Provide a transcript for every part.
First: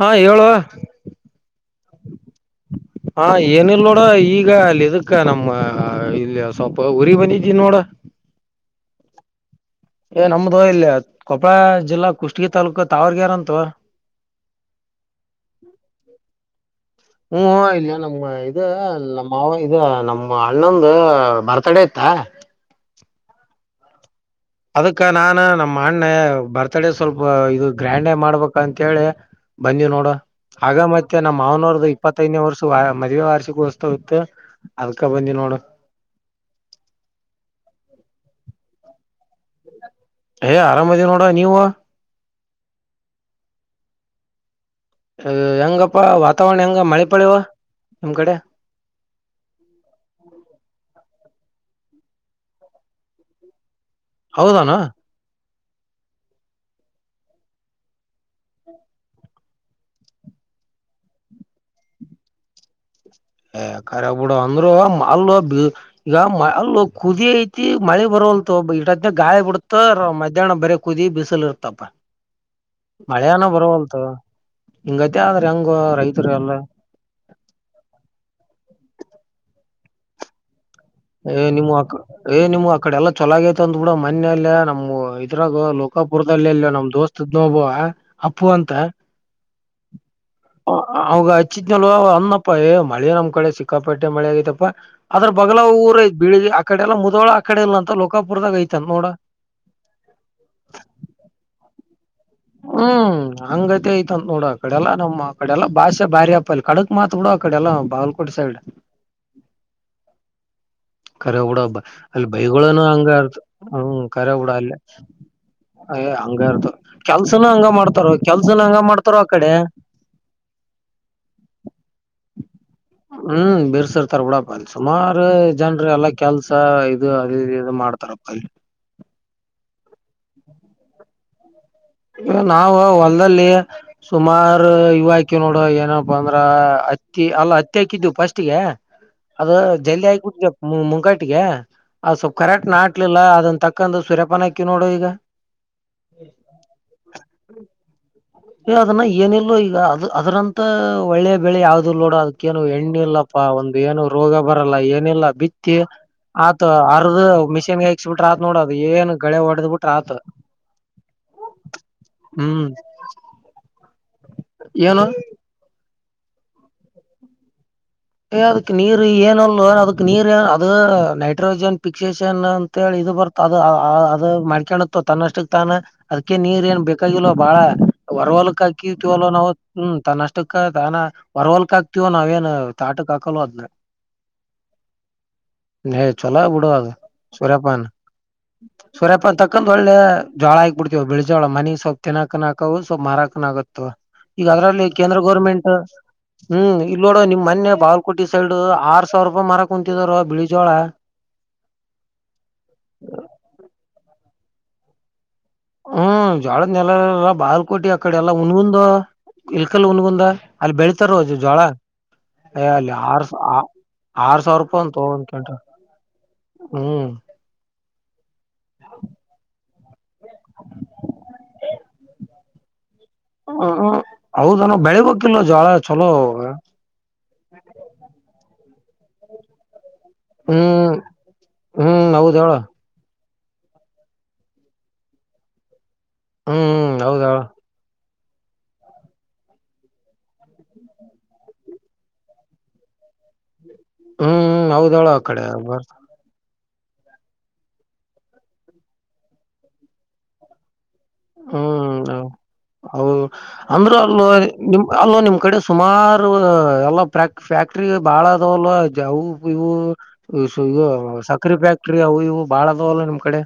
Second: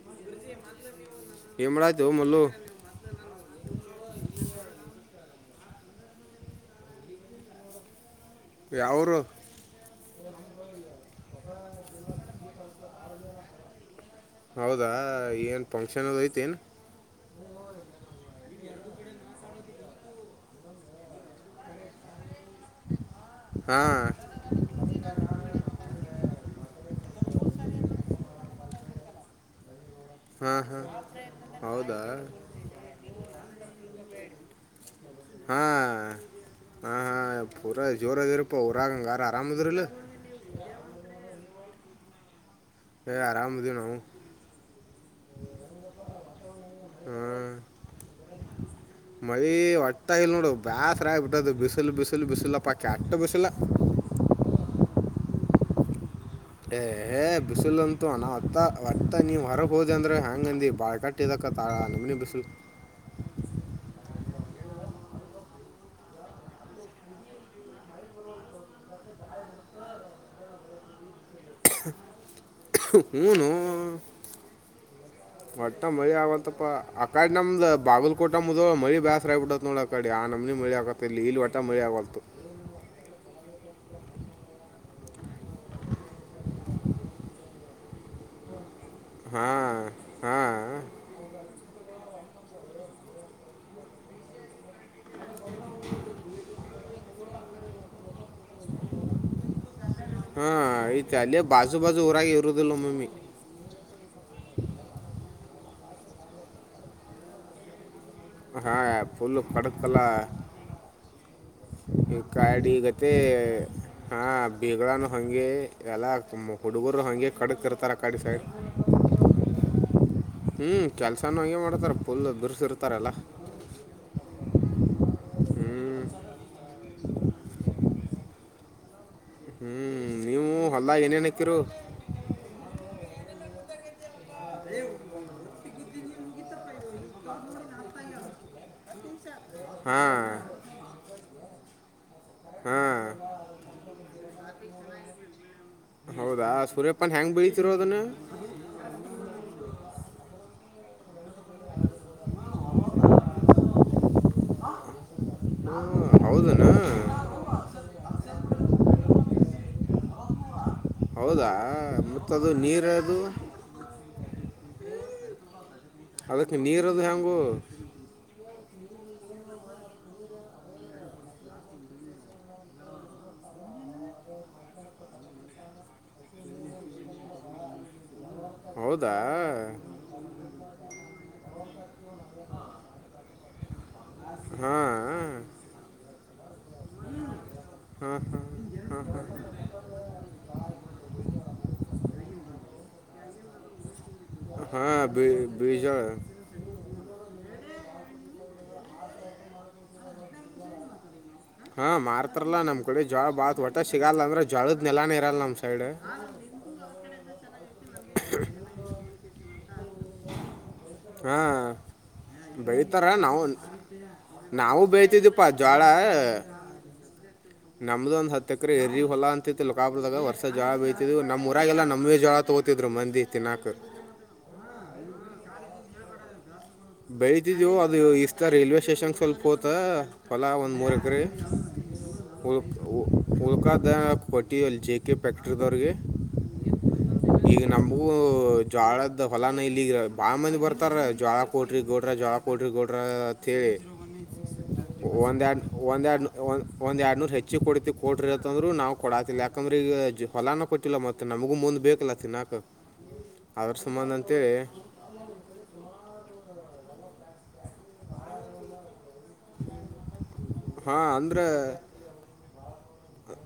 ಹಾ ಹೇಳೋ. ಏನ್ ಮಾಡತಿಯೊ ಮಲ್ಲು. ಹಾ ಏನಿಲ್ ನೋಡ ಈಗ ಅಲ್ಲಿ ಇದಕ್ಕ ನಮ್ಮ. ಇಲ್ಲೇ ಸ್ವಲ್ಪ ಊರಿಗೆ ಬಂದಿದ್ದೀ ನೋಡು. ಯಾವ ಊರು. ಏ ನಮ್ದು ಇಲ್ಲಯ ಕೊಪ್ಪಳ ಜಿಲ್ಲಾ ಕುಷ್ಟಗಿ ತಾಲೂಕು ತಾವರ್ಗ್ಯಾರೆ ಅಂತವ. ಹಾ ಏನ್ ಫಂಕ್ಷನ್ ಹಾಗಿ ಐತೇನು. ಹ್ಮ್ ಇಲ್ಲ ನಮ್ಮ ಇದು ನಮ್ಮ ಮಾವ ಇದು ನಮ್ಮ ಅಣ್ಣಂದು ಬರ್. ತಡಿಯುತ. ಹಾ ಅದಕ್ಕ ನಾನ ನಮ್ಮ ಅಣ್ಣೆ ಬರ್ತ್ಡೇ ಸ್ವಲ್ಪ ಇದು ಗ್ರ್ಯಾಂಡ್ ಹಾಗಿ ಮಾಡಬೇಕು ಅಂತೇಳಿ. ಬಂದಿವಿ ನೋಡು. ಹಾಂ ಆಗ ಹಾಂ ಮತ್ತೆ ನಮ್ಮ್ ಮಾನವರ್ದ ಹೌದಾ ಇಪ್ಪತ್ತೈದನೇ ವರ್ಷ ಮದುವೆ ವಾರ್ಷಿಕೋತ್ಸವ ಇತ್ತು. ಅದಕ್ಕ ಬಂದಿ ನೋಡು. ಹಾ ಹಾ ಪೂರಾಜೋರು ಇದಿರಪ್ಪ ಊರಾಗ ಹಂಗಾರ ಯಾರ ಆರಾಮ್ ಇದಿರಿಲ್ಲ. ಏ ಆರಾಮೀದೀ ನೋಡ ನೀವು. ಹೇ ಆರಾಮಿದೀವಿ ನೋಡು. ಹೆಂಗಪ್ಪಾ ವಾತಾವರಣ ಹೆಂಗ ಮಳೆಪಳಿ ಅವ ಹಾಂ ನಿಮ್ ಕಡೆ. ಮಳಿ ಒಟ್ಟ ಇಲ್ ನೋಡು ಬ್ಯಾಸರ ಆಗಿಬಿಟ್ಟದ ಬಿಸಿಲು ಬಿಸಿಲು ಬಿಸಿಲಪ್ಪ ಕೆಟ್ಟ ಬಿಸಿಲು. ಹೌದ ಏನ ಏ ಹೇ ಬಿಸಿಲು ಅಂತು ನತ್ತ ಹೊಟ್ಟ ನೀವ್ ಹೊರಗ ಹೋದೆ ಅಂದ್ರ ಯಂಗಂದಿ ಬಾಳ್ ಕಟ್ಟ ಇಲ್ಲ ಕಾಕ ಆ ನಮನಿ ಬಿಸಿಲು ಹ ಖರೆ ಬುಡ ಅಂದರುೂ ಮೊದ್ಲು ಬಿ ಈಗ ಮಲ್ಲ ಕುದಿ ಐತಿ ಮಳೆ ಬರವಲ್ದೊ ಇಟತಾನ್ಯಾಗ ಗಾಳಿ ಬಿಡತ ರ ಮಧ್ಯಾಹ್ನ ಬರಿ ಕು ಕುದಿ ಬಿಸಿಲು ಇರ್ತಪ್ಪ [inaudible] ಮಳೆಅನ ಹ್ಞೂ ಬರವಲ್ದೊ ಹಿಂಗತೆ ಆದ್ರ ಹೆಂಗೊ ಒಟ್ಟ ಮಳಿ ರೈತರು ಎಲ್ಲ ಆಗಂತಪ್ಪ ಆ ಕಡೆ ನಮ್ದ ಬಾಗಲಲ್ಕೋಟ ಮುಧೋಳ ಮಳಿ ಬ್ಯಾಸರ ಆಗಿ ಬಿಡತ ನೋಡ ಅ ಕಡೆ ಆ ನಮನಿ ಮಳಿ ಆಗತ್ ಏ ನಿಮವು ಆಕ ಏ ನಿಮವು ಆ ಕಡೆ ಎಲ್ಲ ಚೊಲಾಗೈತ ಅಂದ ಬಿಡ ಮನ್ನೆ ಅಲ್ಲೆ ನಮ ಇದ್ರಾಗ ಲೋಕಾಪುರದಲ್ಲೆಲ್ಲ ನಮ್ ದೋಸ್ತ ಇದ್ದ ಒಬ್ಬವ ಅಪ್ಪು ಅಂತ ಹಾ ಹಾ ಅವಾಗ ಹಚ್ಚಿದ್ನಲ್ಲೊ ಹಣಮಪ್ಪ ಏ ಮಳೆ ನಮ್ ಕಡೆ ಸಿಕ್ಕಾಪಟ್ಟೆ ಮಳೆ ಆಗ್ಯಾತಪ್ಪ ಅದ್ರ ಬ ಎಲ್ಲ ಊರ್ ಐತಿ ಬೀಳಿಗಿ ಆ ಕಡೆ ಎಲ್ಲ ಮುದೋಳ ಆ ಕಡೆ ಇಲ್ಲ ಅಂತ ಲೋಕಪುರದಾಗ ಐತಿ ಅಂತ ನೋಡ ಹಾ ಐತಿ ಅಲ್ಲೆ ಬಾಜು ಬಾಜು ಊರಾಗಿವು ಹ್ಮ್ ಹಂಗೈತೆ ಐತಂತ ನೋಡು ಆ ಕಡೆಲ್ಲಾ ನಮ್ಮ್ ಕಡೆಲ್ಲ ಭಾಷೆ ಬಾರಿ ಅಪ ಅಲ್ಲಿ ಕಡಕ್ ಮಾತ್ ಬಿಡ ಆ ಕಡೆ ಎಲ್ಲ ಬಾಗಲ ಹಾ ಫುಲ್ ಕಡಕಅಲ್ಲ ಕರೆ ಬಿಡ ಹಬ್ಬ ಈ ಅಲ್ಲಿ ಬೈಗಳನು ಹಂಗ ಕಾಡಿಗತೆ ಇರ್ತ ಹ್ಮ್ ಹಾ ಕರೆ ಬಿಡ ಅಲ್ಲಿ ಬೈಗಳನು ಹಂಗೆ. ಎಲ್ಲ ಆಗ್ತ ಹುಡುಗ ಕೆಲ್ಸನ ಹಂಗ ಮಾಡ್ತಾರೊ ಕೆಲ್ಸನ ಹಂಗ ಮಾಡ್ತಾರ ಆ ಕಡೆ. ಹ್ಮ್ ಕೆಲ್ಸಾನು ಹಂಗೆ ಮಾಡತಾರ ಪುಲ್ ಬಿರ್ಸಿರ್ತಾರಲ್ಲಾ. ಹ್ಮ್ ಬಿರಸ ಇರತರ ಬಿಡಪ್ಪ ಅಲ್ಲಿ ಸುಮಾರು ಹ್ಞೂ ಜನ್ರು ಎಲ್ಲಾ ಕೆಲ್ಸ ಇದು ಅದು ಇದು ಮಾಡ್ತಾರಪ್ಪ ಅಲ್ಲಿ. ಹ್ಮ್ ನೀವು ಹೊಲ್ದಾಗ ಏನೇನ ಆಕಿರೂ ನಾವು ಹೊಲ್ದಲ್ಲಿ. ಸುಮಾರು ಇವು ಆಕಿವ್ ನೋಡು ಏನಪ್ಪ ಅಂದ್ರ ಹತ್ತಿ ಅಲ್ಲ ಹತ್ತಿ ಹಾಕಿದ್ದೆವು ಫಸ್ಟ್ಗೆ. ಅದು ಜಲ್ದಿ ಹಾಂ ಆಕಿ ಬಿಡ್ತಪ ಮುಂಕಟಿಗೆ ಅದು ಸ್ವಲ್ಪ್ ಕರೆಕ್ಟ್ ಹಾಂ ನಾಟ್ಲಿಲ್ಲ ಅದನ್ನ ತಕ್ಕಂದು ಸುರ್ಯಪಾನ ಹಾಕಿವ್ ನೋಡು ಈಗ. ಹೌದಾ ಸೂರ್ಯಪ್ಪನ್ ಹೆಂಗ್ ಬೆಳಿತಿರೊ ಅದನ್ನ. ಏ ಅದನ್ನ ಏನಿಲ್ಲೋ ಈಗ ಅದು ಅದ್ರಂತ ಒಳ್ಳೆದು ಬೆಳಿ ಯಾವಾದಿಲ್ಲ ನೋಡ ಅದಕ್ಕೇನು ಎಣ್ಣಿ ಇಲ್ಲಪ್ಪಾ ಒಂದು ಏನು ರೋಗ ಬರಲ್ಲ ಏನಿಲ್ಲ ಬಿತ್ತಿ. ಹೌದನ ಆತು ಅರ್ದು ಮಿಷೀನ್ಗೆ ಆಕ್ಸ್ಬಿಟ್ರ ಆತ್ ನೋಡದು ಏನ ಗಳೆ ಹೊಡೆದ್ ಬಿಟ್ರ ಆತ. ಹೌದಾ ಮತ್ತದು ಹ್ಮ್ ನೀರ ಅದು. ಏನು ಅದಕ್ಕ ನೀರದು ಹೆಂಗೋ. ಏ ಅದಕ್ ನೀರ್ ಏನಲ್ಲೊ ಅದಕ್ ನೀರ್ ಅದ ನೈಟ್ರೋಜನ್ ಪಿಕ್ಸಷನ್ ಅಂತ ಅಂತೇಳಿ ಇದು ಬರ್ತ ಅದು ಅದು ಮಾಡ್ಕೊನಕ್ಕ ತನ್ನಷ್ಟಕ್ ತಾನ. ಅದ್ಕ ಏನ್ ನೀರ್ ಏನ್ ಬೇಕಾಗಿಲೋ ಬಾಳ. ಹೊರ ಹೊಲ್ಕ್ ಹೌದಾ ಹಾಕಿರಿತಿವಲ ನಾವು ಹ್ಮ ತನ್ನ ಅಷ್ಟಕ್ಕ ತಾನ ಹೊರ ಹೊಲ್ಕ್ ಹಾಕ್ತೀವೋ ನಾವೇನು. ತೋಟಕ್ಕ ಆಕಲೋ ಅದನ್ನ. ಹಾಂ ಏ ಚಲೋ ಬಿಡುಅದು ಸೂರ್ಯಪಾನ ಹಾಂ ಸೂರ್ಯಪಾನ ತಕ ತಕಂದ್ ಒಳ್ಳೆ ಜೋಳ ಆಕ್ಬಿಡ್ತಿವ ಬಿಳಿ ಜೋಳ ಮನಿಗ್ ಸ್ವಲ್ಪ ತಿನಕನು ಅಕವು ಸ್ವಲ್ಪ್ ಮಾರಕನ ಆಗತಾವ. ಈಗ ಅದ್ರಲ್ಲಿ ಹಾಂ ಕೇಂದ್ರ ಗೋರ್ಮೆಂಟ್ ಬೀಜ ಹ್ಮ್ ಇಲ್ಲಿ ನೋಡು ನಿಮ ಮನ್ನೆ. ಬಾಗಲ್ಕೋಟಿ ಸೈಡ್ ಆರ್ ಸಾವಿರ ರೂಪಾಯಿ ಮಾರಕ್ ಕುಂತಿದ್ರೊ ಬಿಳಿ ಜೋಳ. ಹಾ ಮಾರ್ತಾರಲ್ಲಾ ನಮ್ ಕಡೆ ಜೋಳ ಒಟ ಸಿಗಲ್ಲ ಅಂದ್ರ ಜೋಳದ ನೆಲನ ಇರಲ್ಲ ನಮ್ ಸೈಡ್ ಹ್ಮ್ ಜೋಳದ ನೆಲ ಇರಲ್ಲ ಬಾಗಲಕೋಟೆ ಅಕಡೆ ಎಲ್ಲಾ ಹುನಗುಂದ ಇಲ್ಕಲ್ ಹುನಗುಂದ ಅಲ್ಲಿ ಬೆಳೆತಾರ ಜೋಳ ಹಾಂ ಏ ಅಲ್ಲಿ ಬೆಳಿತಾರ ಆರ್ ನಾವು ಸಾವಿರ ನಾವು ರೂಪಾಯಿ ಅಂತ ಒಂದು ಬೆಳಿತಿದ್ದೀಪ್ಪ ಕ್ವಿಂಟಾಲ್ ಜೋಳ ಹ್ಮ್ ನಮ್ದು ಒಂದ ಹತ್ತು ಎಕರೆ ಎರ್ರಿ ಹೊಲ ಅಂತತ್ತು ಲೋಕಪುರದಾಗ ವರ್ಷ ಜೋಳ ಬೆಳೀತಿದ್ದೀವಿ ನಮ್ಮೂರಗ ಎಲ್ಲ ನಮ್ಮವೆ ಜೋಳ ತಗೊತಿದ್ರು ತೂಗುತಿದ್ದರು ಮಂದಿ ತಿನ್ನಾಕ ಹ ಹೌದ ನ ಬೆಳಿಬೇಕಿಲ್ಲ ಜೋಳ ಚಲೋ ಅವು ಬೆಳತಿದ್ದವು ಅದು ಈ ಸತಿ ರೈಲ್ವೆ ಸ್ಟೇಷನ್ ಸ್ವಲ್ಪ ಹೋತ ಹೊಲ ಒಂದು ಹ್ಮ್ ಹ್ಮ್ ಹೌದ ಹೇಳ ಉಲ್ಕದ್ದ ಕೊಟ್ಟೀವಿ ಅಲ್ಲಿ ಜೆ ಕೆ ಫ್ಯಾಕ್ಟ್ರಿದವ್ರಿಗೆ ಹ್ಮ್ ಹೌದ ಹೇಳ ಈಗ ನಮ್ಮ ಜ್ವಾಳದ ಹೊಲಾನ ಇಲ್ಲಿಗ ಬಾಳ ಮಂದಿ ಬರ್ತಾರ ಜ್ವಾಳ ಕೊಡ್ರಿ ಗೌಡ್ರ ಜೋಳ ಕೊಡ್ರಿ ಗೌಡ್ರ ಅಂತ ಹೇಳಿ ಹ್ಮ್ ಹೌದಳ ಆ ಕಡೆ ಬರ್ತರ ಒಂದ ಎರಡ್ ನೂರ್ ಹೆಚ್ಚಿಗಿ ಕೊಡ್ತಿವಿ ಕೊಟ್ರಿರತ್ತಂದ್ರ ನಾವು ಕೊಡಾತಿಲ್ಲ ಯಾಕಂದ್ರೆ ಈಗ ಹೊಲಾನ ಕೊಟ್ಟಿಲ್ಲ ಮತ್ತ ಮತ್ತ ನಮಗೂ ಮುಂದ್ ಬೇಕಲ್ಲ ಹ್ಮ್ ತಿನ್ನಾಕ್ ಹೌದು ಅದ್ರ ಅಂದ್ರ ಸಂಬಂಧ ಅಲ್ಲ ಅಂತೇಳಿ ನಿಮ್ ಅಲ್ಲೋ ನಿಮ್ ಕಡೆ ಸುಮಾರು ಎಲ್ಲ ಪ್ರಾಕ್ಟ ಫ್ಯಾಕ್ಟ್ರಿ ಬಾಳ ಅದವಲ್ವ ಅವು ಇವು ಹಾಂ ಅಂದ್ರೆ ಸಕ್ರಿ ಫ್ಯಾಕ್ಟ್ರಿ ಅವು ಇವು ಬಾಳ ಅದಾವಲ್ಲ ನಿಮ್ ಕಡೆ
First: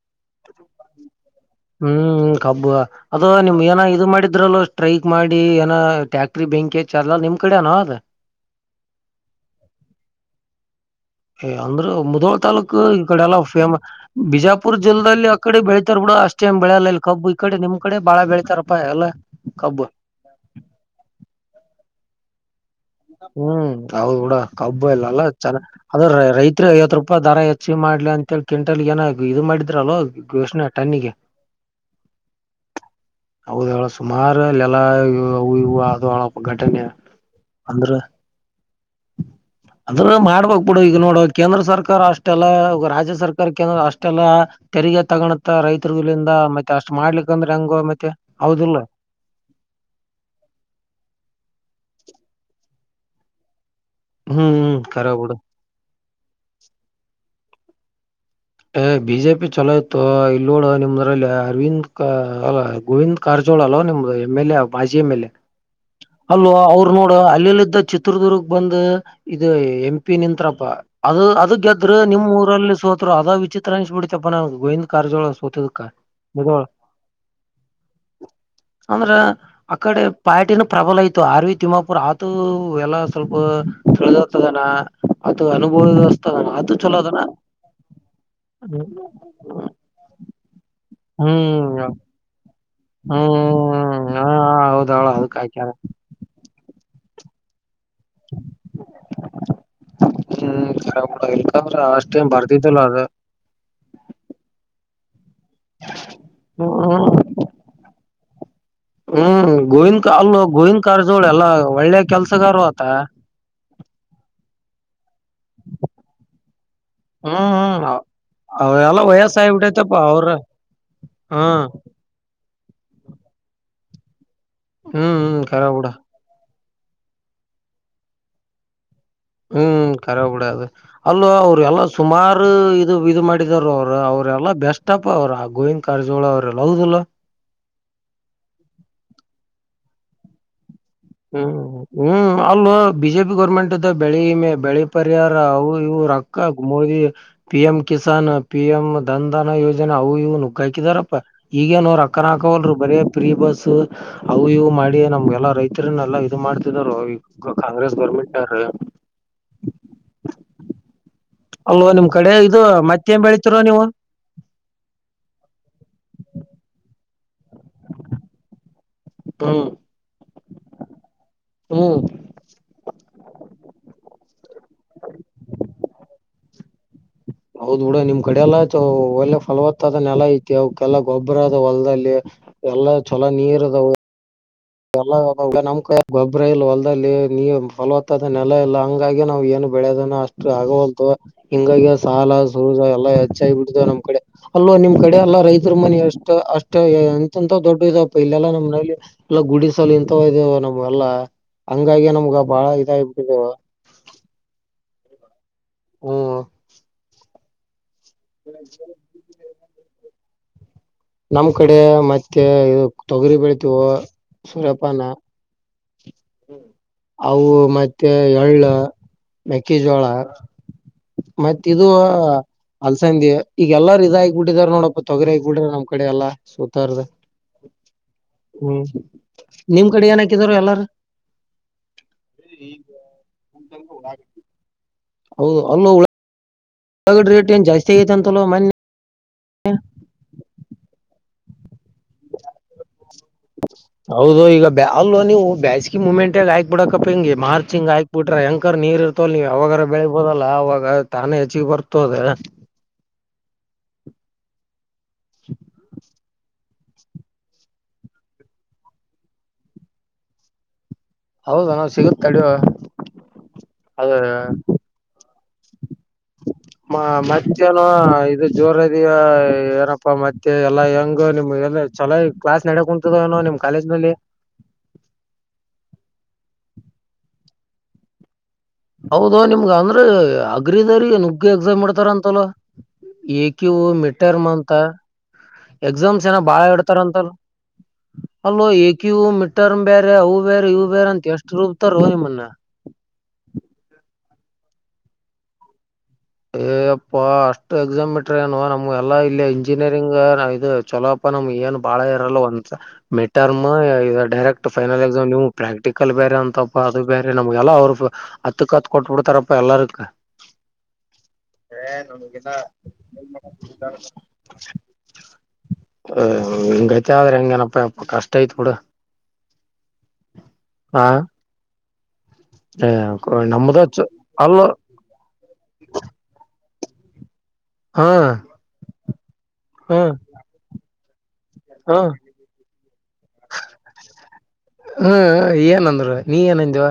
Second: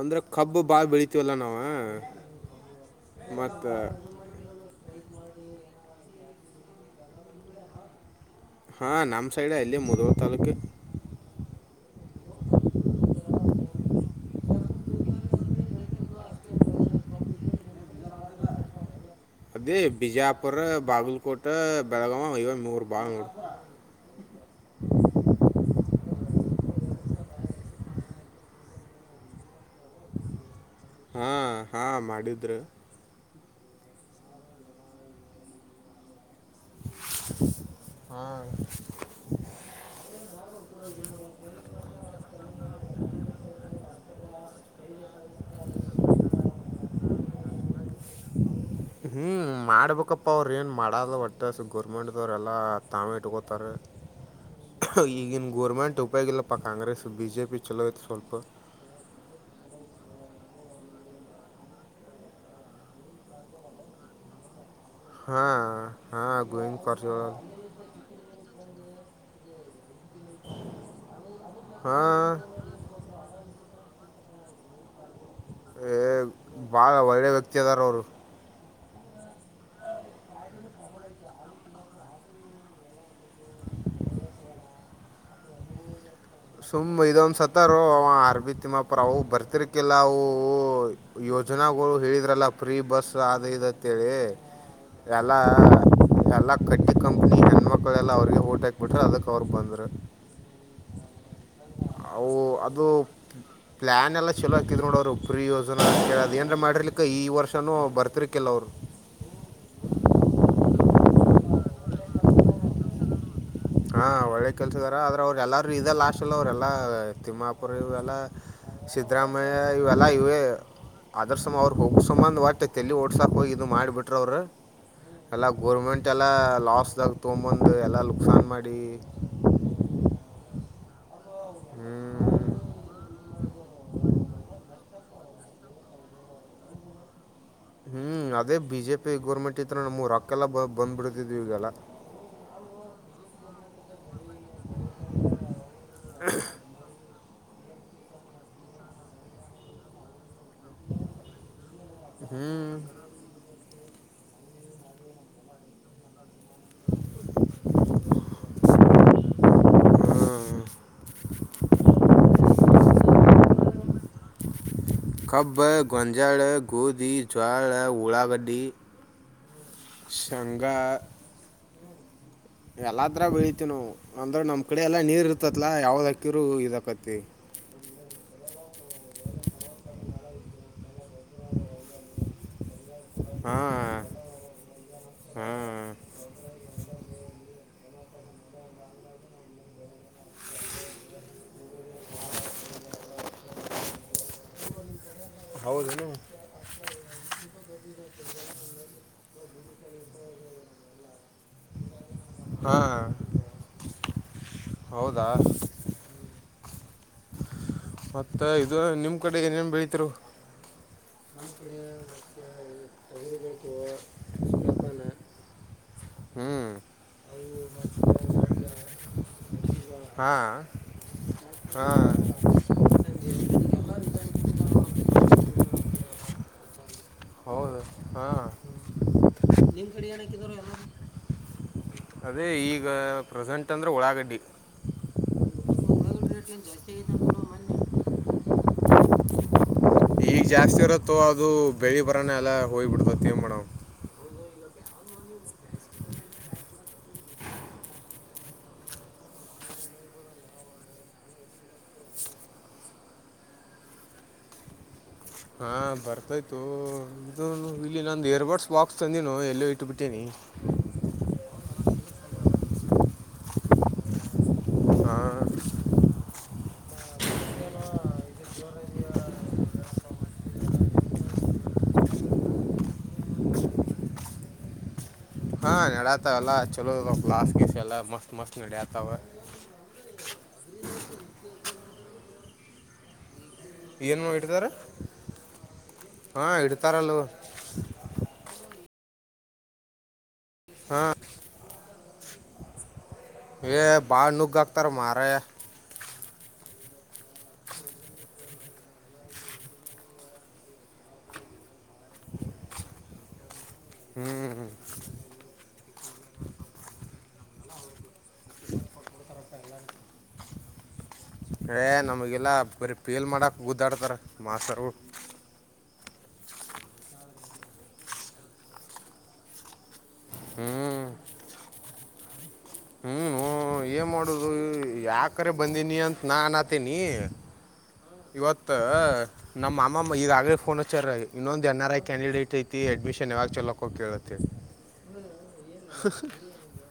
ಅಂದ್ರ ಕಬ್ಬ ಬಾಳ್ ಬೆಳಿತಿವಲ್ಲ ನಾವು ಹ್ಮ್ ಕಬ್ಬು ಅದ ನಿಮಗ ಮತ್ತು ಏನ ಇದು ಮಾಡಿದ್ರ ಇದ್ರಲ್ಲೂ ಸ್ಟ್ರೈಕ್ ಮಾಡಿ ಏನೋ ಫ್ಯಾಕ್ಟರಿ ಬೆಂಕಿ ಹಚ್ಚಿ ಎಲ್ಲ ನಿಮ್ ಕಡೆ ಏನೋ ಅದು ಹಾ ನಮ್ ಸೈಡ್ ಅಲ್ಲಿ ಮೂಧೋಳ್ ತಾಲ್ಲೂಕೆ ಏ ಅಂದ್ರ ಮುದೋಳ ತಾಲ್ಲೂಕು ಈ ಕಡೆ ಎಲ್ಲಾ ಫೇಮಸ್ ಬಿಜಾಪುರ್ ಜಿಲ್ಲೆದಲ್ಲಿ ಆ ಕಡೆ ಬೆಳತಾರ ಬಿಡು ಅಷ್ಟ ಏನ್ ಬೆಳೆಯಲ್ಲ ಅಲ್ಲಿ ಕಬ್ಬು ಈ ಕಡೆ ನಿಮ್ ಕಡೆ ಬಾಳ ಬೆಳೀತಾರಪ್ಪ ಎಲ್ಲಾ ಅದೇ ಬಿಜಾಪುರ ಬಾಗಲಕೋಟೆ ಬೆಳಗಾವ ಇವೆ ಮೂರು ಭಾಳ ನೋಡು ಹ್ಮ್ ಹೌದ ಬಿಡ ಕಬ್ಬು ಎಲ್ಲ ಅಲ್ಲ ಚೆನ್ನ ಅದ ರೈತರ ಐವತ್ತು ರೂಪಾಯಿ ದರ ಹೆಚ್ಚಿಗಿ ಮಾಡ್ಲಿ ಅಂತೇಳಿ ಕಿಂಟಲ್ ಏನ ಇದು ಮಾಡಿದ್ರಲ್ವ ಘೋಷಣೆ ಟನ್ನಿಗೆ ಹಾ ಹಾ ಮಾಡಿದ್ರ ಹೌದು ಅಲ್ಲಿ ಸುಮಾರು ಎಲ್ಲಾ ಅವು ಇವು ಆದುವ್ ಅಳ ಘಟನೆ ಅಂದ್ರ [inaudible] ಅದ್ರ ಮಾಡ್ಬೇಕ್ ಬಿಡ ಈಗ ನೋಡು ಕೇಂದ್ರ ಸರ್ಕಾರ ಅಷ್ಟೆಲ್ಲ ರಾಜ್ಯ ಸರ್ಕಾರ ಕೇಂದ್ರ ಅಷ್ಟೆಲ್ಲ ತೆರಿಗೆ ತಗೊಣತ್ತ ರೈತರುಗಳಿಂದ ಮತ್ತೆ ಅಷ್ಟ್ ಮಾಡ್ಲಿಕ್ಕಂದ್ರೆ ಹೆಂಗೋ ಮತ್ತೆ ಹೌದ ಇಲ್ಲ ಹೂ ಮಾಡ್ಬೇಕಪ್ಪ ಅವ್ರು ಏನು ಮಾಡಲ್ಲ ಒಟ್ಟ ಗೌರ್ಮೆಂಟ್ದವ್ರರೆಲ್ಲ ತಾವೇ ಇಟ್ಕೋತಾರ ಹ್ಮ್ ಹ್ಮ್ ಖರೆ ಬಿಡು ಈಗಿನ ಗೋರ್ಮೆಂಟ್ ಉಪಯೋಗ ಇಲ್ಲಪ್ಪಾ ಕಾಂಗ್ರೆಸ್ ಬಿ ಜೆ ಪಿ ಚಲೋ ಇತ್ತು ಸ್ವಲ್ಪ ಏ ಬಿ ಜೆ ಪಿ ಚಲೋ ಇತ್ತೋ ಇಲ್ಲ ನೋಡ ನಿಮ್ದ್ರಲ್ಲಿ ಗೋವಿಂದ್ ಗೋವಿಂದ ಕಾರಜೋಳ ಅಲ್ವಾ ನಿಮ್ದು ಎಮ ಎಲ್ ಎ ಮಾಜಿ ಎಮ್ ಎಲ್ ಎ ಹಾಂ ಹಾಂ ಅಲ್ಲೋ ಗೋವಿಂದ ಅವ್ರು ನೋಡ ಕಾರಜೋಳ ಅಲ್ಲಿಲ್ಲಿ ಇಂತ ಚಿತ್ರದುರ್ಗ್ ಬಂದ ಇದು ಎಂ ಪಿ ನಿಂತ್ರಪ್ಪ ಅದು ಗೆದ್ರರು ನಿಮ್ ಹಾಂ ಊರಲ್ಲಿ ಸೋತರು ಅದ ವಿಚಿತ್ರ ಅನ್ಸಿಬಿಡ್ತಿಪ್ಪ ನನಗ್ ಗೋವಿಂದ ಕಾರಜೋಳರ ಸೋತಿದಕ್ಕ್ ಏ ಮೂಧೋಳ್ ಭಾಳ ಒಳ್ಳೆ ವ್ಯಕ್ತಿ ಅದಾರ ಅವರು ಅಂದ್ರ ಅಕಡೆ ಪಾರ್ಟಿನ ಪ್ರಬಲ ಇತ್ತು ಆರ್ವಿ ತಿಮ್ಮಾಪುರ್ ಅದು ಎಲ್ಲ ಸ್ವಲ್ಪ ತಿಳದತದಾನ ಅದು ಅನುಭೋದು ಅಷ್ಟ ಸುಮ್ಮ್ ಇದೊ ಒಂದು ಸತ್ತಾರೋ ಅವ ಆರ ವಿ- ಆರ್ ವಿ ಹ್ಮ್ ತಿಮ್ಮಾಪುರ ಅವ ಬರ್ತಿರ್ಕಲ್ಲ ಅವು ಯೋಜನಾಗೋಳು ಹೇಳಿದ್ರಲ್ಲ ಫೀ ಬಸ್ ಆದ ಇದು ಅತೇಳಿ ಹ್ಮ್ ಹಾ ಹೌದಾಳ ಎಲ್ಲ ಅದಕ್ ಹಾಕ್ಯಾರ ಎಲ್ಲಾ ಕಟ್ಟಿ ಕಂಪ್ನಿ ಹೆಣ್ಮ ಮಕ್ಳೆಲ್ಲ ಅವ್ರಿಗೆ ಓಟ ಹಾಕ್ ಬಿಟ್ರ ಅದಕ್ ಅವ್ರ ಬಂದ್ರ. [unintelligible] ಅಷ್ಟ ಏನ ಬರ್ದಿದಲ್ಲ ಅದ ಪ್ಲಾನ್ ಎಲ್ಲ ಚಲೋ ಆಕಿದ್ರ ನೋಡ ಅವ್ರು ಫ್ರೀ ಯೋ ಏನ್ರ ಮಾಡಿರ್ಲಿಕ್ಕ ಹ್ಮ್ ಈ ವರ್ಷನು ಬರ್ತಿರ್ಕ್ಕಿಲ್ಲ ಅವ್ರ. ಹ್ಮ ಗೋವಿಂದ್ ಕಾಲ್ಲು ಗೋವಿಂದ ಕಾರಜೋಳ ಎಲ್ಲಾ ಒಳ್ಳೆ ಕೆಲ್ಸಗರ ಆತ. ಹಾ ಒಳ್ಳೆ ಕೆಲ್ಸದಾರ ಆದ್ರ ಅವ್ರ ಎಲ್ಲಾರ ಇದ ಲಾಸ್ಟಲ್ಲ ಅವ್ರೆಲ್ಲಾ ಹ್ಮ್ ತಿಮ್ಮಾಪುರ ಇವ ಹ್ಮ್ ಎಲ್ಲಾ ಅವೆಲ್ಲ ಸಿದ್ದರಾಮಯ್ಯ ವಯಸ್ಸಾಯಬಿಟ್ಟೈತಪ್ಪ ಇವೆಲ್ಲ ಅವ್ರ ಇವೇ ಆದರ್ ಸಮ ಹ್ಮ್ ಅವ್ರ ಹೋಗ ಸಂಬಂಧ ಒಟ್ಟ ತೇಲಿ ಓಡ್ಸಾಕ್ ಹೋಗಿ ಇದು ಮಾಡಿಬಿಟ್ರ ಅವರ ಹ್ಮ್ ಹ್ಮ್ ಎಲ್ಲಾ ಕರ ಬಿಡ ಗೋರ್ಮೆಂಟ್ ಇಷ್ಟೆಲ್ಲ ಲಾಸ್ದಾಗ್ ತೊಂಬಂದ ಎಲ್ಲ ಲುಕ್ಸಾನ್ ಮಾಡಿ. ಹ್ಮ ಕರೆಬಡ ಅದ ಅಲ್ಲ ಅವರ ಎಲ್ಲ ಸುಮಾರು ಇದು ಇದು ಮಾ ರ ಅವರ ಅವ್ರೆಲ್ಲಾ ಬೆಸ್ಟ್ ಪಾ ಅವರು ಆ ಗೋವಿಂದ್ ಕಾರಜೋಳ ಅವ್ರ ಎಲ್ಲ ಹೌದಿಲ್ಲ. ಹ್ಮ ಅದೇ ಬಿಜೆಪಿ ಗೌರ್ಮೆಂಟ್ ಇತ್ರ ನಮ್ ರೊಕ್ಕಲ್ಲ ಬ ಬಂದಬಿಡ ಹ್ಮ ಹ್ಮ ಅಲ್ಲ ಬಿಜೆಪಿ ಗೌರ್ಮೆಂಟ್ದ್ದ ಬೆಳಿ ಮ ಬೆಳೆ ಪರಿಹಾರ ಅವ ಇವ ರಕ್ಕ Modi P M Kisan P M ದನ್ಧನ ಯೋಜನೆ ಅವು ಇವ್ ನುಗ್ಗ ಹಾಕಿದಾರಪ್ಪ ಈಗೇನೋರು. ಕ್ಕನ ಹ್ಞೂ ಹಾಕವಲ್ರು ಬರೇ ಪ್ರೀ ಬಸ್ ಅವು ಇವು ಮಾಡಿ ನಮ್ಗೆಲ್ಲ ರೈ ತ್ರಲ್ಲಾ ಇದು ಮಾಡ್ತಿದರೋ ಈಗ ಕಾಂಗ್ರೆಸ್ ಗೌರ್ಮೆಂಟ್ ನವರ ಹ್ಞೂ ಅಲ್ಲೋ ನಿಮ್ಮ ಕಡೆ ಇದು ಮತ್ತೇನ ಬೆಳೀತಿರ ನೀವು. ಕಬ್ಬ ಗೊಂಜಳ ಗೋದಿ. ಜೋಳ ಉಳಾಗಡ್ಡಿ ಹ್ಮ್ ಶಂಘ. ಹ್ಮ ಎಲ್ಲ ತರ ಬೆಳತಿವಿ ನಾವ ಅಂದ್ರ ನಮ್ಮ ಕಡೆ ಎಲ್ಲ ನೀರ್ ಇರ್ತತ್ಲಾ ಯಾವ್ದ ಅಕ್ಕಿರು ಇದಾಕತಿ. ಹೌದ ಬಿಡ ನಿಮ್ ಕಡೆ ಎಲ್ಲ ಒಳ್ಳೆ ಫಲವತ್ತಾದ ನೆಲ ಐತಿ ಅವಕ್ಕೆಲ್ಲಾ ಗೊಬ್ಬರದ ಹೊಲದಲ್ಲಿ ಎಲ್ಲ ಚಲ ನೀರ್ ಅದಾವ. ಹಾಂ ಲ್ಲ ನಮ್ಮ ಹಾಂ ಕ ಗೊಬ್ಬರ ಇಲ್ಲ ಹೊಲ್ದಲ್ಲಿ ನೀ ಫಲವತ್ತದ ನೆಲ ಇಲ್ಲ ಹಂಗಾಗಿ ನಾವ್ ಏನು ಬೆಳೆಯೋದನ ಅಷ್ಟ. ಟ ಆಗವಲ್ತ ಹಿಂಗಾಗಿ ಸಾಲ ಸುಜ ಎಲ್ಲಾ ಹೆಚ್ಚಾಗಿಬಿಡ್ತ ನಮ್ಮ ಕಡೆ ಅಲ್ಲೋ ನಿಮ್ ಕಡೆ ಅಲ್ಲ ರೈತರ ಮನ ಹೌದೇನು ಎಷ್ಟ ಅಷ್ಟ ಎಂತಂತ ದೊಡ್ಡ ಇದಪ್ಪ ಇಲ್ಲೆಲ್ಲಾ ನಮ್ಮ ಮನೇಲಿ ಎಲ್ಲ ಗುಡಿಸಲ್ ಇಂತ ಇದವು ನಮ್ಮ ಎಲ್ಲಾ ಹಂಗಾಗಿ ನಮ್ಗ ಬಾಳ ಹಾಂ ಇದಾಗಬಿಟ್ಟಿದವು. ಹೌದಾ. ಹ್ಮ ತ ಇದು ನಿಮ್ ಕಡೆ ಏನೇನ ಬೆಳತಿರು. ನಮ್ಮ ಕಡೆ ಮತ್ತೆ ತೊಗರಿ ಬೆಳತವು ಸೂರ್ಯಪಾನ. ಹ್ಞೂ ಅವು ಮತ್ತೆ ಎಳ್ಳ ಮೆಕ್ಕಿಜೋಳ. ಹಾಂ ಮತ್ತ ಇದು ಹಾಂ ಅಲ್ಸಂದ ಈಗ ಎಲ್ಲಾರ ಇದ ಆಗ ಬಿಟ್ಟಿದಾರ ನೋಡಪ್ಪ ತೊಗರಿ ಆಗ ಬಿಡ್ರ ನಮ್ಮ ಕಡೆ ಎಲ್ಲ ಸೂತಾರದ ಹೌದು ಹಾ ನಿಮ್ಮ ನಿಮ್ ಕಡೆ ಏನ್ ಹಾಕಿದಾರ ಕಡಣ ಎಲ್ಲಾರ ಅದೇ ಈಗ ಪ್ರೆಸೆಂಟ್ ಅಂದ್ರ ಉಳಾಗಡ್ಡಿ. ಹೌದು ಅಲ್ಲೋ ಉಳ [unintelligible] ಗಡೆ ರೇಟ್ ಏನ ಜಾಸ್ತಿ ಆಗತ ಅಂತಲ ಮನ್ನ ಈಗ ಜಾಸ್ತಿ ಇರತ್ತೋ ಅದು ಬೆಳಿ ಬರನ ಎಲ್ಲ ಹೋಗ್ಬಿಡ್ತತ್ತ ಏನ ಮಾಡಾವ. ಹೌದು ಈಗ ಅಲ್ಲ ನೀವು ಬೇಸ್ಗಿ ಮುಮೆಂಟ್ ಆಗ ಆಯಕ್ ಬಿಡಕಪ್ಪ ಹಿಗೆ ಮಾರ್ಚ್ ಹಿಂಗ ಹಾಕಿ ಬಿಟ್ರ ಹೆಂಕರ್ ನೀರ್ ಇರ್ತವಲ ನೀವ ಯಾವಾಗಾರ ಬೆಳಿಬೋದಲ್ಲ ಅವಾಗ ತಾನೇ ಹೆಚ್ಚಿಗೆ ಬರ್ತದ ಅದು ಹಾ ಬರ್ತಯ್ತೋ ಇದು ಇಲ್ಲಿ ನಂದು ಇಯರ್ಬಡ್ಸ್ ಬಾಕ್ಸ್ ತಂದನು ಎಲ್ಲೋ ಇಟ್ಟುಬಿಟ್ಟೀನಿ ಹೌದೇನು ಸಿಗುತ್ತ ತಡೋ ಅದ ಹಾ ಮ ಮತ್ತೇನು ಇದು ಜೋರದ ಏನಪ್ಪಾ ಮತ್ತೆ ಎಲ್ಲಾ ಹೆಂಗು ನಿಮ್ಗೆ ಎಲ್ಲ ಚಲೋ ಈ ಕ್ಲಾಸ್ ನಡೆ ಕುಂತತದನು ನಿಮ್ ಕಾಲೇಜ್ ನಲ್ಲಿ ಹಾ ನಡಾತ ಎಲ್ಲ ಚಲೋ ಲಾಸ್ ಗೀಸ್ ಎಲ್ಲ ಮಸ್ತ್ ಮಸ್ತ್ ನಡ್ಯಾತಾವ ಹೌದಾ ನಿಮ್ಗ ಅಂದ್ರೆ ಅಗ್ರಿದವರಿಗೆ ನುಗ್ಗ ಎಕ್ಸಾಮ್ ಇಡತಾರಂತಲಾ ಕ್ಯ ಏನು ಮೆಟ್ಟರ್ಮ ಇಡ್ತಾರ ಅಂತ ಎಕ್ಸಾಮ್ಸ್ ಏನ ಹಾ ಬಾಳ ಇಡ್ತಾರಲ್ಲ ಇಡ್ತಾರಂತಲ ಅಲೋ ಏಕ ಯೂ ಮಿಡ್ತೇರ್ಮ್ ಬೇರೆ ಅವು ಬೇರೆ ಇವು ಹಾ ಬೇರೆ ಅಂತ ಎಷ್ಟು ರೂಬ್ತ ರೋ ನಿಮ್ನ ಏ ಬಾಳ ನುಗ್ಗ ಹಾಕ್ತಾರ ಮಾರಾಯ ಏ ಅಪ್ಪಾ ಅಷ್ಟು ಎಕ್ಸಾಮ್ ಇಟ್ರೆನು ಏನು ನಮ್ಗೆ ಎಲ್ಲಾ ಇಲ್ಲಿ ಇಂಜಿನಿಯರಿಂಗ ನಾವಿದು ಇದು ಚಲೋ ಅಪ್ಪ ನಮ್ಗೆ ಏನ್ ಬಾಳ ಇರಲ್ಲ ಒಂದ್ ಮಿಟರ್ಮ್ ಡೈರೆಕ್ಟ್ ಫೈನಲ್ ಎಕ್ಸಾಮ್ ನೀವು ಪ್ರಾಕ್ಟಿಕಲ್ ಬೇರೆ ಅಂತಪ್ಪ ಅದು ಬೇರೆ ನಮ್ಗೆಲ್ಲ ಅವ್ರು ಹತ್ ಕತ್ ಕೊಟ್ಟ ಬಿಡ್ತಾರಪ್ಪಾ ಎಲ್ಲರಿಗೂ ಏ ಹೆ ನಮಗೆಲ್ಲ ಬರೀ ಪೇಲ್ ಮಾಡಕ್ಕೆ ಗುದ್ದಾಡ್ತಾರ [unintelligible] ಮಾಸ್ತರ್ಗಳು ಹ ಹಿಂಗೈತೆ ಆದ್ರೆ ಹಂಗೇನಪ್ಪ ಯಪ್ಪ ಕಷ್ಟಐತೆ ಬಿಡು ಹ್ಮ್ ಹಾ ಏ ಹ್ಞೂ ಕೊಡಿ ನಮ್ದೇ ಚಲೋ ಏನು ಮಾಡೋದು ಅಲ್ಲೋ ಯಾಕರೆ ಬಂದೀನಿ ಅಂತ ನಾ ಅದೀನಿ ಹಾ ಅವತ್ತು ನಮ್ಮ ಹಾ ಅಮ್ಮಮ್ಮ ಈಗಾಗಲಿ ಫೋನ್ ಹಚ್ಚಾರ ಅವ್ರಿಗೆ ಇನ್ನೊಂದು ಎನ್ ಆರ್ ಹಾ ಐ ಕ್ಯಾಂಡಿಡೇಟ್ ಐತಿ ಅಡ್ಮಿಷನ್ ಯಾವಾಗ ಚೊಲೋಕ್ಕ ಅಂತ ಕೇಳಾಕತೀವಿ ಹ್ಮ ಏನಂದ್ರ ನೀ ಏನಧೀಯೋ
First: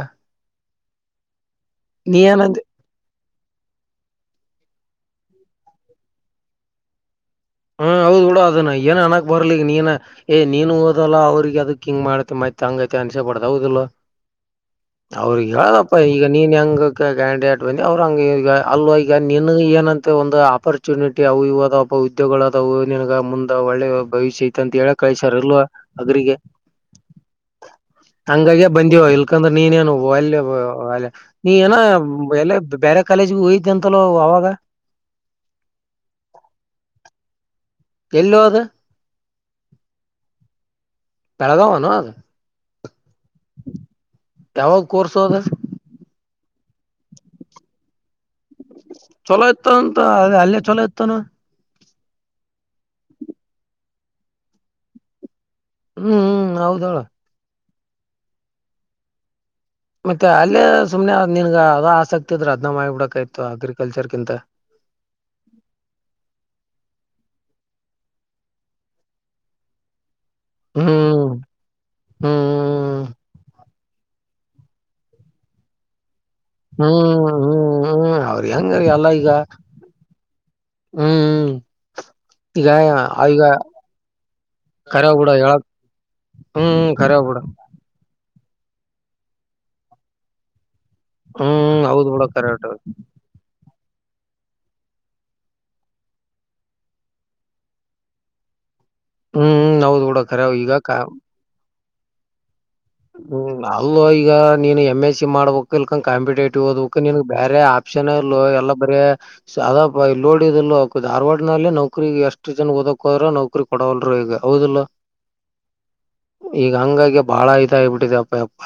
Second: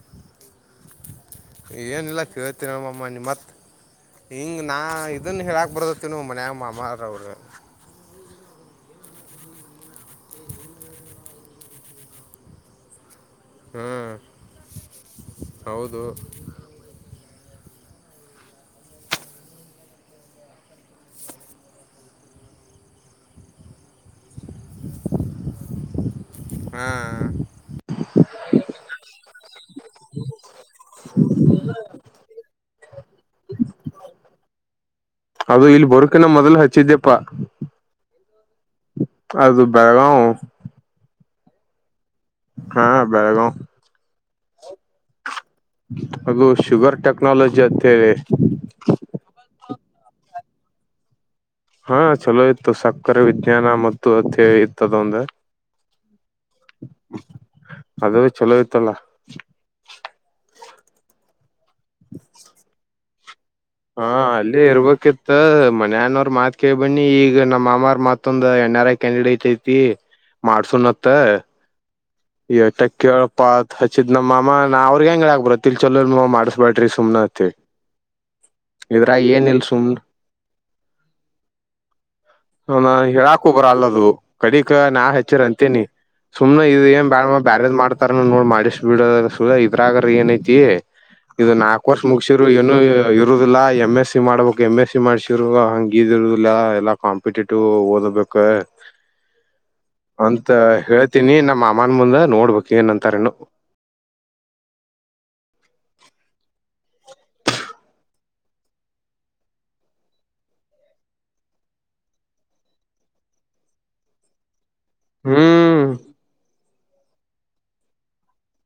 ಏನಿಲ್ಲ ಏನಂದ ಕೇಳ್ತೀನಿ ಹೇಳು ಮಮ ನಿಮ್ಮತ್ತ ಹಿಂಗೆ ನಾ ಇದನ್ನು ಹೇಳಾಕ ಬರದತ್ತ ನೋ ಮನೆೆಯ ಮಾಮ್ಮಾರವರು ಹ್ಮ ಹೌದ್ ಬಿಡ ಅದನ್ನ ಏನ ಅನಕ್ ಬರ್ಲಿ ನೀನ್ ಏ ನೀನ್ನು ಓದಲ್ಲ ಅವ್ರಿಗೆ ಅದಕ್ ಹಿಂಗ್ ಮಾಡತ್ತೆ ಮತ್ತೆ ಹಂಗೈತೆ ಅನಿಸಬಡ್ದ ಹೌದಿಲ್ಲ ಹ್ಞೂ ಅವ್ರಿಗೆ ಹೇಳದಪ್ಪ ಹೌದು ಈಗ ನೀನ್ ಹೆಂಗ ಕ್ಯಾಂಡಿಡೇಟ್ ಬನ್ನಿ ಅವರುಂಗ ಈಗ ಅಲ್ಲ ಈಗ ನಿನ ಏನಂತೆ ಒಂದು ಅಪರ್ಚುನಿಟಿ ಅವು ಇವು ಐದವಪ ಉದ್ಯೋಗಗಳಾದ ನಿನಗ ಮುಂದ ಒಳ್ಳೆ ಭವಿಷ್ಯ ಐತೆ ಅಂತ ಹೇಳ ಕಳ್ಸಾರ ಅಲ್ವ ಅಗ್ರಿಗೆ ಹ್ಮ್ ಹಂಗಗೆ ಬಂದಿವವ ಇಲ್ಕಂದ್ರೆ ನೀನೇನು ಒಲ್ಲ ಅಲ್ಯ ನೀ ಏನ ಎಲ್ಲ ಬೇರೆ ಕಾಲೇಜುಗೆ ಹೋಯ್ದ ಅಂತಲ್ಲೋ ಅವಾಗ ಅದು ಇಲ್ಲಿ ಬರಕಿನ ಮೊದ್ಲು ಹಚ್ಚಿದ್ದ್ಯಪ್ಪಾ. ಎಲ್ಲೋ ಅದು ಅದು ಬೆಳಗಾವ ಬೆಳಗಾವೇನು ಅದು ಹಾ ಬೆಳಗಾವ್ ಯಾವಾ ಕೋರ್ಸೋ ಅದು ಅದು ಶುಗರ್ ಟೆಕ್ನಾಲಜಿ ಅಂತೇಳಿ ಚಲೋ ಇತ್ತತಂತ ಅ ಅಲ್ಲೇ ಚೊಲೋ ಇತ್ತಾನೋ ಹಾ ಚಲೋ ಇತ್ತು ಸಕ್ಕರೆ ವಿಜ್ಞಾನ ಮತ್ತು ಅಧ್ಯಾಯ ಇತ್ತದೊಂದು ಹ್ಮ್ ಹ್ಮ್ ಹೌದಳ ಅದು ಚಲೋ ಇತ್ತಲ್ಲ. ಮತ್ತೆ ಅಲ್ಲೇ ಸುಮ್ಮನೆ ನಿನ್ಗ ಅದ ಆಸಕ್ತಿ ಇದ್ರೆ ಅದ್ ಮಾಡಿ ಬಿಡಬೇಕ್ ಆಯ್ತು ಅಗ್ರಿ ಹಾ ಅಲ್ಲಿ ಈ ಇರ್ಬೇಕಿತ್ತ ಮನ್ಯಾನವ್ರು ಮಾತ್ ಕೇಳಿ ಬನ್ನಿ ಈಗ ನಮ್ಮ ಮಾಮ್ರ ಮತ್ತೊಂದು ಎಣ್ ಆರ್ ಐ ಕ್ಯಾಂಡಿಡೇಟ್ ತೀ ಮಾಡ್ಸುಣತ್ ಹ್ಮ್ ಎಟಕ್ ಹ್ಮ್, ಕೇಳಪ್ಪಾತ್ ಹಚ್ಚಿದ್ ನಮ್ಮ ಮಾಮ ನಾ ಅವ್ರಗೆ ಹೆಂಗ್ ಹೇಳಾಕ ಬರತ್ತ ಇಲ್ ಚಲೋ ಮಾಡ್ಸ ಹುಂ ಹುಂ ಹುಂ ಅವ್ರಿ ಹೆಂಗರಿ ಎಲ್ಲಾ ಇದ್ರಾಗ ಈಗ ಏನಿಲ್ ಸುಮ್ನ ಹುಂ ಹ ನಾ ಹೇಳಾಕು ಬರಲ್ಲದು ಕಡಿಕ ನಾ ಖರೆ ಬಿಡ ಹಚ್ಚರೆ ಹೇಳಕ್ ಅಂತಿನಿ. ಸುಮ್ನೆ ಇದ್ ಹ್ಮ್ ಏನ್ ಖರೆ ಬ್ಯಾಡ ಬಿಡ. ಬ್ಯಾರದ್ ಮಾಡ್ತಾರ ನೋಡ್ ಮಾಡಸ ಬಿಡ ಸುಳ ಇದ್ರಾಗರ ಏನಐತಿ ಇದು ಹ್ಮ್ ನಾಕ್ ವರ್ಷ ಹೌದ್ ಬಿಡ ಮುಗಸಿರು ಖರೆ ಏನು ಹೇಳ್ರಿ. ಯು ಇರುದಿಲ್ಲಾ ಎಮ್ ಎಸ್ ಸಿ ಮಾಡ್ಬೇಕು ಎಮ್ ಎಸ್ ಸಿ ಮಾಡ್ಸರು ಹಂಗ ಇದ ಇರುದಿಲ್ಲ ಎಲ್ಲೂ ಕಾಂಪಿಟೇಟಿವ್ ಓದಬೇಕ್ ಹ್ಮ್ ಹೌದ್ ಬಿಡ ಖರೆ ಅಂತ ಈಗ ಕ ಹೇಳ್ತೀನಿ ನಮ್ಮ ಮಾಮ್ಮರ ಮುಂದ ನೋಡ್ಬೇಕ ಏನ್ಂತಾರೇನೋ ಹ್ಮ್ ಅಲ್ಲೋ ಈಗ ನೀನು ಎಮ್ ಎಸ್ ಸಿ ಮಾಡ್ಬೇಕ ಇಲ್ಕಂದ ಕಾಂಪಿಟೇಟಿವ್ ಓದ್ಬೇಕುನ್ಗ್ ಬೇರೆ ಪ್ಷನ ಇಲ್ಲೋ ಎಲ್ಲಾ ಬರೇ ಸಾದಾ ಇದು ನೋಡಿದಿಲ್ಲೋ ಅವಕ್ ಧಾರವಾಡದಲ್ಲಿ ನೌಕ್ರೀಗ್ ಎಷ್ಟ ಜನ ಓದಕ ಹೋದ್ರ ನೌಕ್ರಿ ಕೊಡವಲ್ರು ಈಗ ಹೌದಲ್ಲೊ. ಹುಂ ಈಗ ಹಂಗಾಗಿ ಬಾಳ ಇದ ಆಬಿಟ್ಟಿದೆ ಅಪ್ಪಾಎಪ್ಪಾ